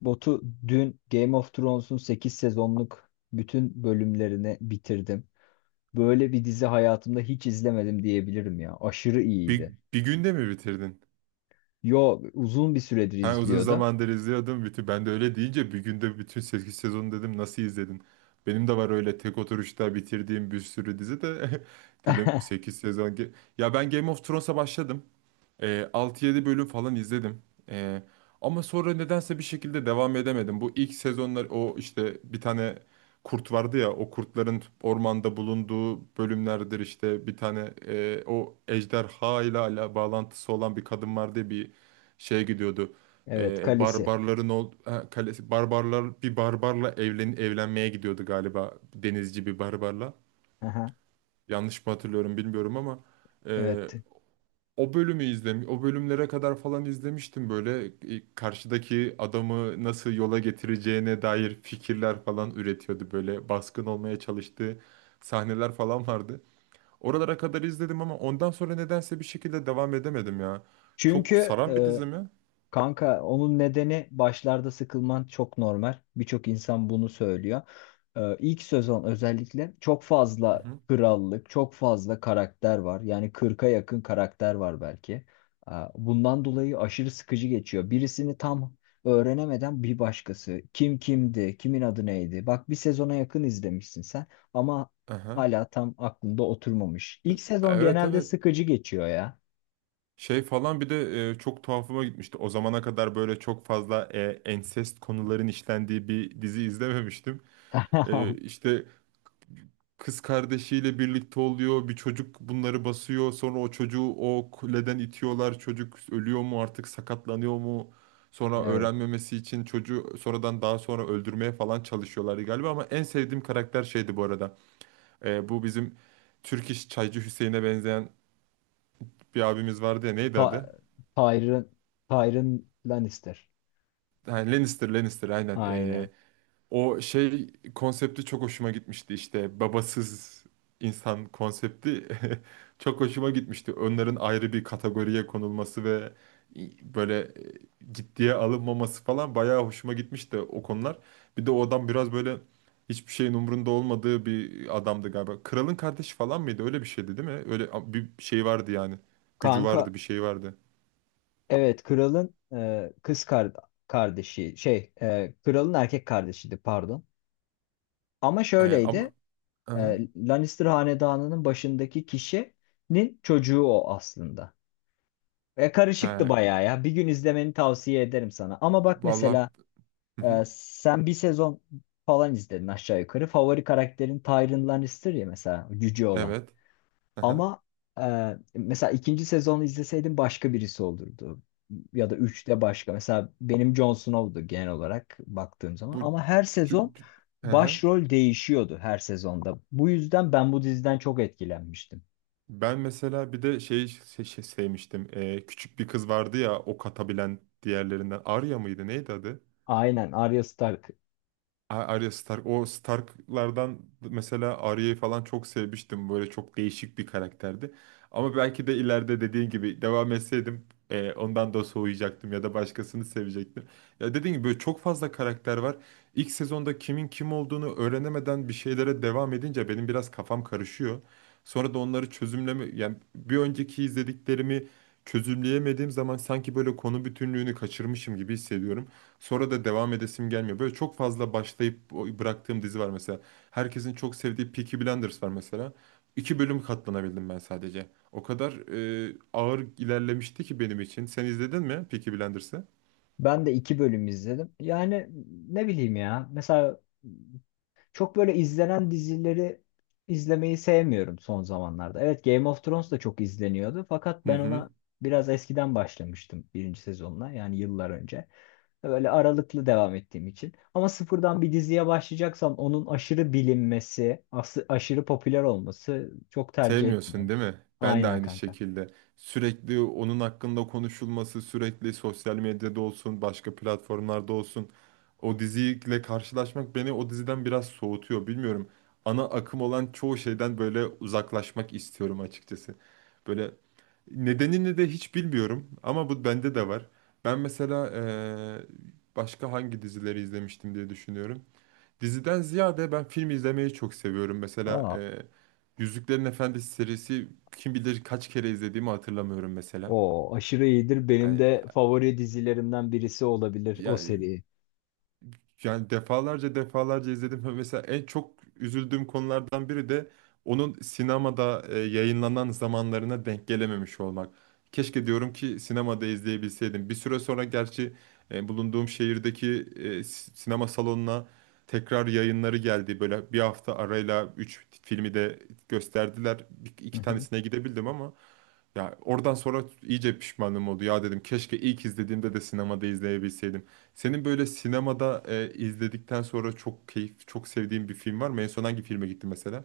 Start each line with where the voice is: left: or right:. left: Botu dün Game of Thrones'un 8 sezonluk bütün bölümlerini bitirdim. Böyle bir dizi hayatımda hiç izlemedim diyebilirim ya. Aşırı
right: Bir,
left: iyiydi.
right: bir günde mi bitirdin?
left: Yo, uzun bir süredir
right: Ha, uzun
left: izliyordum.
right: zamandır izliyordum. Ben de öyle deyince bir günde bütün 8 sezonu dedim, nasıl izledin? Benim de var öyle tek oturuşta bitirdiğim bir sürü dizi de dedim 8 sezon. Ya ben Game of Thrones'a başladım. 6-7 bölüm falan izledim. E, ama sonra nedense bir şekilde devam edemedim. Bu ilk sezonlar o, işte bir tane kurt vardı ya, o kurtların ormanda bulunduğu bölümlerdir. İşte bir tane o ejderha ile ala bağlantısı olan bir kadın vardı ya, bir şeye gidiyordu.
left: Evet, kalesi.
right: Barbarların ha, kalesi, barbarlar, bir barbarla evlenmeye gidiyordu galiba, denizci bir barbarla.
left: Aha,
right: Yanlış mı hatırlıyorum bilmiyorum ama
left: evet.
right: o bölümü izlemiş, o bölümlere kadar falan izlemiştim böyle. Karşıdaki adamı nasıl yola getireceğine dair fikirler falan üretiyordu, böyle baskın olmaya çalıştığı sahneler falan vardı. Oralara kadar izledim ama ondan sonra nedense bir şekilde devam edemedim ya. Çok
left: Çünkü
right: saran bir
left: e,
right: dizi mi?
left: Kanka, onun nedeni başlarda sıkılman çok normal. Birçok insan bunu söylüyor. İlk sezon özellikle çok
right: Hı
left: fazla
right: hı.
left: krallık, çok fazla karakter var. Yani 40'a yakın karakter var belki. Bundan dolayı aşırı sıkıcı geçiyor. Birisini tam öğrenemeden bir başkası. Kim kimdi, kimin adı neydi? Bak, bir sezona yakın izlemişsin sen ama
right: Aha.
left: hala tam aklında oturmamış.
right: T-
left: İlk sezon
right: Evet,
left: genelde
right: evet.
left: sıkıcı geçiyor ya.
right: Şey falan, bir de çok tuhafıma gitmişti. O zamana kadar böyle çok fazla ensest konuların işlendiği bir dizi izlememiştim. İşte kız kardeşiyle birlikte oluyor. Bir çocuk bunları basıyor. Sonra o çocuğu o kuleden itiyorlar. Çocuk ölüyor mu artık, sakatlanıyor mu? Sonra
left: Evet.
right: öğrenmemesi için çocuğu sonradan, daha sonra öldürmeye falan çalışıyorlardı galiba. Ama en sevdiğim karakter şeydi bu arada. Bu bizim Türk iş Çaycı Hüseyin'e benzeyen bir abimiz vardı ya, neydi
left: Ta
right: adı?
left: Tyrion, Tyrion Lannister.
right: Ha, Lannister, Lannister aynen.
left: Aynen.
right: O şey konsepti çok hoşuma gitmişti, işte babasız insan konsepti çok hoşuma gitmişti. Onların ayrı bir kategoriye konulması ve böyle ciddiye alınmaması falan bayağı hoşuma gitmişti o konular. Bir de o adam biraz böyle hiçbir şeyin umrunda olmadığı bir adamdı galiba. Kralın kardeşi falan mıydı? Öyle bir şeydi değil mi? Öyle bir şey vardı yani. Gücü
left: Kanka,
right: vardı, bir şey vardı.
left: evet, kralın e, kız kar- kardeşi şey kralın erkek kardeşiydi, pardon. Ama şöyleydi,
right: Ama Aha.
left: Lannister hanedanının başındaki kişinin çocuğu o aslında. E, karışıktı
right: He,
left: bayağı ya. Bir gün izlemeni tavsiye ederim sana. Ama bak
right: vallahi.
left: mesela,
right: Hı hı.
left: sen bir sezon falan izledin aşağı yukarı. Favori karakterin Tyrion Lannister ya mesela, cüce olan.
right: Evet. Aha.
left: Ama mesela ikinci sezonu izleseydim başka birisi olurdu. Ya da üçte başka. Mesela benim Jon Snow'du genel olarak baktığım zaman.
right: Bu
left: Ama her
right: tü-
left: sezon
right: tü- Aha.
left: başrol değişiyordu her sezonda. Bu yüzden ben bu diziden çok etkilenmiştim.
right: Ben mesela bir de şey sevmiştim. Küçük bir kız vardı ya, ok atabilen diğerlerinden. Arya mıydı? Neydi adı?
left: Aynen, Arya Stark.
right: Arya Stark. O Stark'lardan mesela Arya'yı falan çok sevmiştim. Böyle çok değişik bir karakterdi. Ama belki de ileride dediğin gibi devam etseydim ondan da soğuyacaktım ya da başkasını sevecektim. Ya, dediğin gibi böyle çok fazla karakter var. İlk sezonda kimin kim olduğunu öğrenemeden bir şeylere devam edince benim biraz kafam karışıyor. Sonra da onları çözümleme, yani bir önceki izlediklerimi çözümleyemediğim zaman sanki böyle konu bütünlüğünü kaçırmışım gibi hissediyorum. Sonra da devam edesim gelmiyor. Böyle çok fazla başlayıp bıraktığım dizi var mesela. Herkesin çok sevdiği Peaky Blinders var mesela. İki bölüm katlanabildim ben sadece. O kadar ağır ilerlemişti ki benim için. Sen izledin mi Peaky Blinders'ı?
left: Ben de iki bölüm izledim. Yani ne bileyim ya. Mesela çok böyle izlenen dizileri izlemeyi sevmiyorum son zamanlarda. Evet, Game of Thrones da çok izleniyordu fakat
right: Hı
left: ben
right: hı.
left: ona biraz eskiden başlamıştım, birinci sezonuna yani, yıllar önce. Böyle aralıklı devam ettiğim için. Ama sıfırdan bir diziye başlayacaksam onun aşırı bilinmesi, aşırı popüler olması çok tercih
right: Sevmiyorsun
left: etmiyorum.
right: değil mi? Ben de
left: Aynen
right: aynı
left: kanka.
right: şekilde. Sürekli onun hakkında konuşulması, sürekli sosyal medyada olsun, başka platformlarda olsun, o diziyle karşılaşmak beni o diziden biraz soğutuyor. Bilmiyorum. Ana akım olan çoğu şeyden böyle uzaklaşmak istiyorum açıkçası. Böyle nedenini de hiç bilmiyorum ama bu bende de var. Ben mesela başka hangi dizileri izlemiştim diye düşünüyorum. Diziden ziyade ben film izlemeyi çok seviyorum. Mesela
left: Aa,
right: Yüzüklerin Efendisi serisi, kim bilir kaç kere izlediğimi hatırlamıyorum mesela.
left: o aşırı iyidir. Benim
right: Yani,
left: de favori dizilerimden birisi olabilir o
right: ya
left: seri.
right: yani defalarca defalarca izledim. Ve mesela en çok üzüldüğüm konulardan biri de onun sinemada yayınlanan zamanlarına denk gelememiş olmak. Keşke diyorum ki sinemada izleyebilseydim. Bir süre sonra gerçi bulunduğum şehirdeki sinema salonuna tekrar yayınları geldi. Böyle bir hafta arayla 3 filmi de gösterdiler.
left: Hı
right: İki
left: hı.
right: tanesine gidebildim ama ya, oradan sonra iyice pişmanım oldu. Ya, dedim, keşke ilk izlediğimde de sinemada izleyebilseydim. Senin böyle sinemada izledikten sonra çok sevdiğin bir film var mı? En son hangi filme gitti mesela?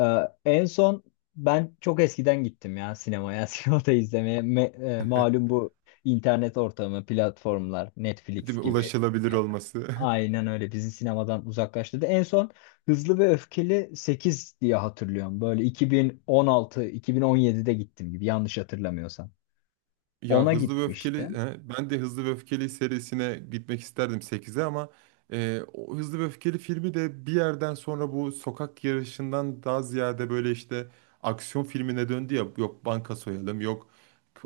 left: En son ben çok eskiden gittim ya sinemaya, sinemada izlemeye. Malum bu internet ortamı, platformlar, Netflix
right: Değil mi?
left: gibi.
right: Ulaşılabilir
left: Ya,
right: olması.
left: aynen öyle bizi sinemadan uzaklaştırdı. En son Hızlı ve Öfkeli sekiz diye hatırlıyorum. Böyle 2016-2017'de gittim gibi, yanlış hatırlamıyorsam.
right: Ya,
left: Ona
right: Hızlı ve Öfkeli,
left: gitmiştim.
right: he, ben de Hızlı ve Öfkeli serisine gitmek isterdim sekize, ama o Hızlı ve Öfkeli filmi de bir yerden sonra bu sokak yarışından daha ziyade böyle işte aksiyon filmine döndü ya. Yok banka soyalım, yok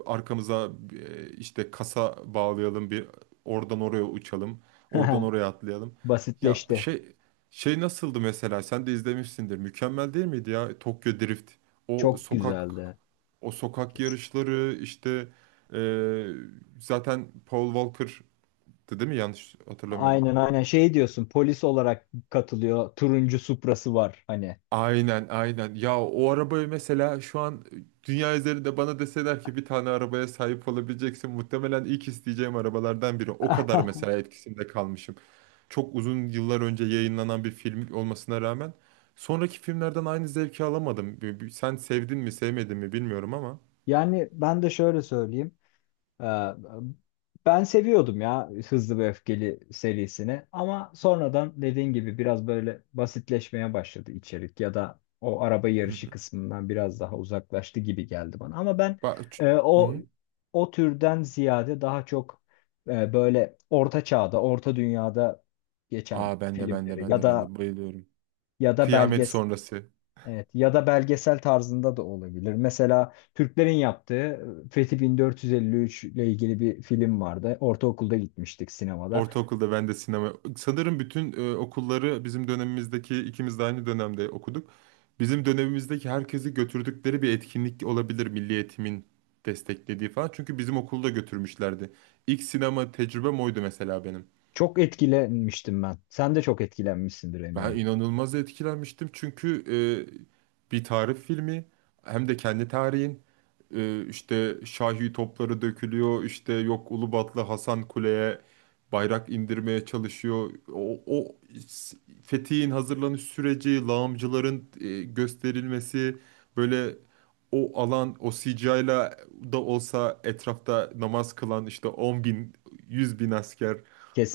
right: arkamıza işte kasa bağlayalım, bir oradan oraya uçalım, oradan oraya atlayalım. Ya,
left: Basitleşti.
right: şey nasıldı mesela? Sen de izlemişsindir. Mükemmel değil miydi ya Tokyo Drift? O
left: Çok
right: sokak
left: güzeldi.
right: o sokak yarışları, işte ee, zaten Paul Walker'dı değil mi? Yanlış hatırlamıyorum.
left: Aynen, aynen, şey diyorsun, polis olarak katılıyor, turuncu Supra'sı var hani.
right: Aynen, aynen. Ya, o arabayı mesela, şu an dünya üzerinde bana deseler ki bir tane arabaya sahip olabileceksin, muhtemelen ilk isteyeceğim arabalardan biri. O kadar mesela etkisinde kalmışım. Çok uzun yıllar önce yayınlanan bir film olmasına rağmen sonraki filmlerden aynı zevki alamadım. Sen sevdin mi, sevmedin mi bilmiyorum ama.
left: Yani ben de şöyle söyleyeyim. Ee, Ben seviyordum ya Hızlı ve Öfkeli serisini ama sonradan dediğin gibi biraz böyle basitleşmeye başladı içerik ya da o araba
right: Hı hı.
left: yarışı kısmından biraz daha uzaklaştı gibi geldi bana. Ama ben
right: Ba- ç-
left: e,
right: hı
left: o
right: hı.
left: o türden ziyade daha çok, böyle orta çağda, orta dünyada geçen
right: Aa, ben de ben de
left: filmleri
right: ben
left: ya
right: de ben
left: da,
right: de bayılıyorum.
left: ya da
right: Kıyamet
left: belgesel.
right: sonrası.
left: Evet, ya da belgesel tarzında da olabilir. Mesela Türklerin yaptığı Fethi 1453 ile ilgili bir film vardı. Ortaokulda gitmiştik sinemada.
right: Ortaokulda ben de sinema. Sanırım bütün okulları, bizim dönemimizdeki ikimiz de aynı dönemde okuduk. Bizim dönemimizdeki herkesi götürdükleri bir etkinlik olabilir, Milli Eğitim'in desteklediği falan. Çünkü bizim okulda götürmüşlerdi. İlk sinema tecrübem oydu mesela benim.
left: Çok etkilenmiştim ben. Sen de çok etkilenmişsindir
right: Ben
left: eminim.
right: inanılmaz etkilenmiştim çünkü bir tarih filmi, hem de kendi tarihin. İşte Şahi topları dökülüyor, işte yok Ulubatlı Hasan Kule'ye bayrak indirmeye çalışıyor. O s- fethiyin hazırlanış süreci, lağımcıların gösterilmesi, böyle o alan o sicayla da olsa etrafta namaz kılan işte 10 bin 100 bin asker,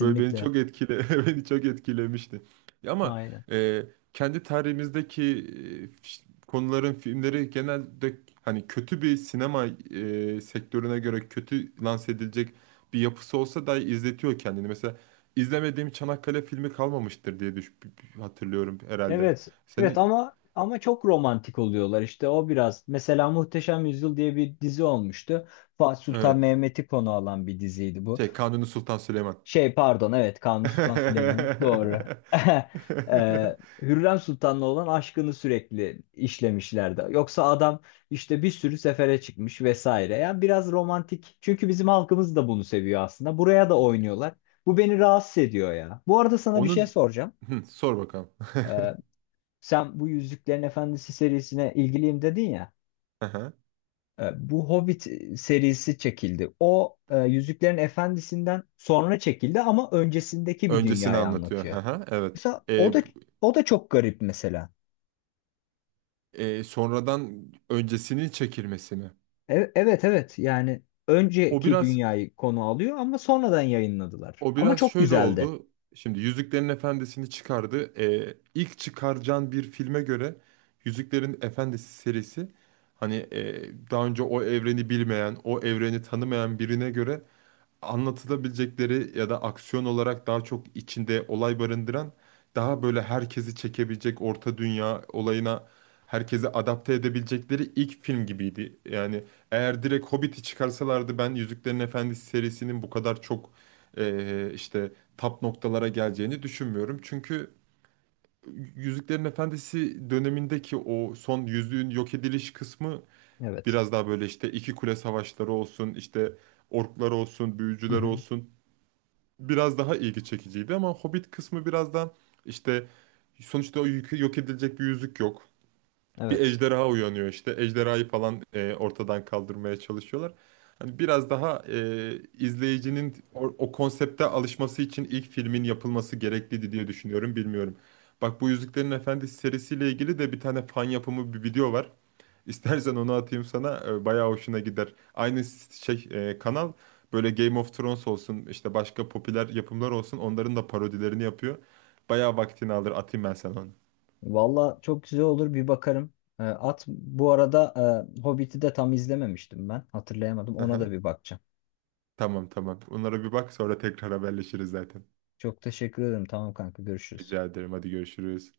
right: böyle beni çok etkile beni çok etkilemişti. Ya ama
left: Aynen.
right: e, kendi tarihimizdeki konuların filmleri genelde, hani, kötü bir sinema sektörüne göre kötü lanse edilecek bir yapısı olsa da izletiyor kendini. Mesela izlemediğim Çanakkale filmi kalmamıştır diye hatırlıyorum herhalde.
left: Evet, evet,
right: Senin
left: ama, ama çok romantik oluyorlar işte o biraz. Mesela Muhteşem Yüzyıl diye bir dizi olmuştu. Fatih Sultan
right: evet,
left: Mehmet'i konu alan bir diziydi bu.
right: şey, Kanuni Sultan Süleyman.
left: Şey, pardon, evet, Kanuni Sultan Süleyman'ın, doğru. Hürrem Sultan'la olan aşkını sürekli işlemişlerdi. Yoksa adam işte bir sürü sefere çıkmış vesaire. Yani biraz romantik. Çünkü bizim halkımız da bunu seviyor aslında. Buraya da oynuyorlar. Bu beni rahatsız ediyor ya. Bu arada sana bir şey
right: Onun
left: soracağım.
right: Hı, sor bakalım.
left: Ee, Sen bu Yüzüklerin Efendisi serisine ilgiliyim dedin ya.
right: Aha.
left: Bu Hobbit serisi çekildi. O, Yüzüklerin Efendisi'nden sonra çekildi ama öncesindeki bir
right: Öncesini
left: dünyayı
right: anlatıyor.
left: anlatıyor.
right: Aha, evet.
left: Mesela o da çok garip mesela.
right: Sonradan öncesinin çekilmesini.
left: Evet, evet, yani
right: O
left: önceki
right: biraz
left: dünyayı konu alıyor ama sonradan yayınladılar.
right: o
left: Ama
right: biraz
left: çok
right: şöyle
left: güzeldi.
right: oldu. Şimdi Yüzüklerin Efendisi'ni çıkardı. İlk çıkaracağın bir filme göre Yüzüklerin Efendisi serisi, hani daha önce o evreni bilmeyen, o evreni tanımayan birine göre anlatılabilecekleri ya da aksiyon olarak daha çok içinde olay barındıran, daha böyle herkesi çekebilecek orta dünya olayına herkesi adapte edebilecekleri ilk film gibiydi. Yani eğer direkt Hobbit'i çıkarsalardı, ben Yüzüklerin Efendisi serisinin bu kadar çok işte tap noktalara geleceğini düşünmüyorum. Çünkü Yüzüklerin Efendisi dönemindeki o son yüzüğün yok ediliş kısmı
left: Evet.
right: biraz daha böyle, işte iki kule savaşları olsun, işte orklar olsun,
left: Hı
right: büyücüler
left: hı.
right: olsun, biraz daha ilgi çekiciydi. Ama Hobbit kısmı biraz da işte, sonuçta o yok edilecek bir yüzük yok. Bir
left: Evet.
right: ejderha uyanıyor işte. Ejderhayı falan ortadan kaldırmaya çalışıyorlar. Hani biraz daha izleyicinin o konsepte alışması için ilk filmin yapılması gerekliydi diye düşünüyorum. Bilmiyorum. Bak, bu Yüzüklerin Efendisi serisiyle ilgili de bir tane fan yapımı bir video var. İstersen onu atayım sana. Bayağı hoşuna gider. Aynı şey, kanal böyle, Game of Thrones olsun, işte başka popüler yapımlar olsun, onların da parodilerini yapıyor. Bayağı vaktini alır, atayım ben sana onu.
left: Valla çok güzel olur, bir bakarım. E, at bu arada. Hobbit'i de tam izlememiştim ben. Hatırlayamadım. Ona da
right: Aha.
left: bir bakacağım.
right: Tamam, tamam. Onlara bir bak, sonra tekrar haberleşiriz zaten.
left: Çok teşekkür ederim. Tamam kanka, görüşürüz.
right: Rica ederim, hadi görüşürüz.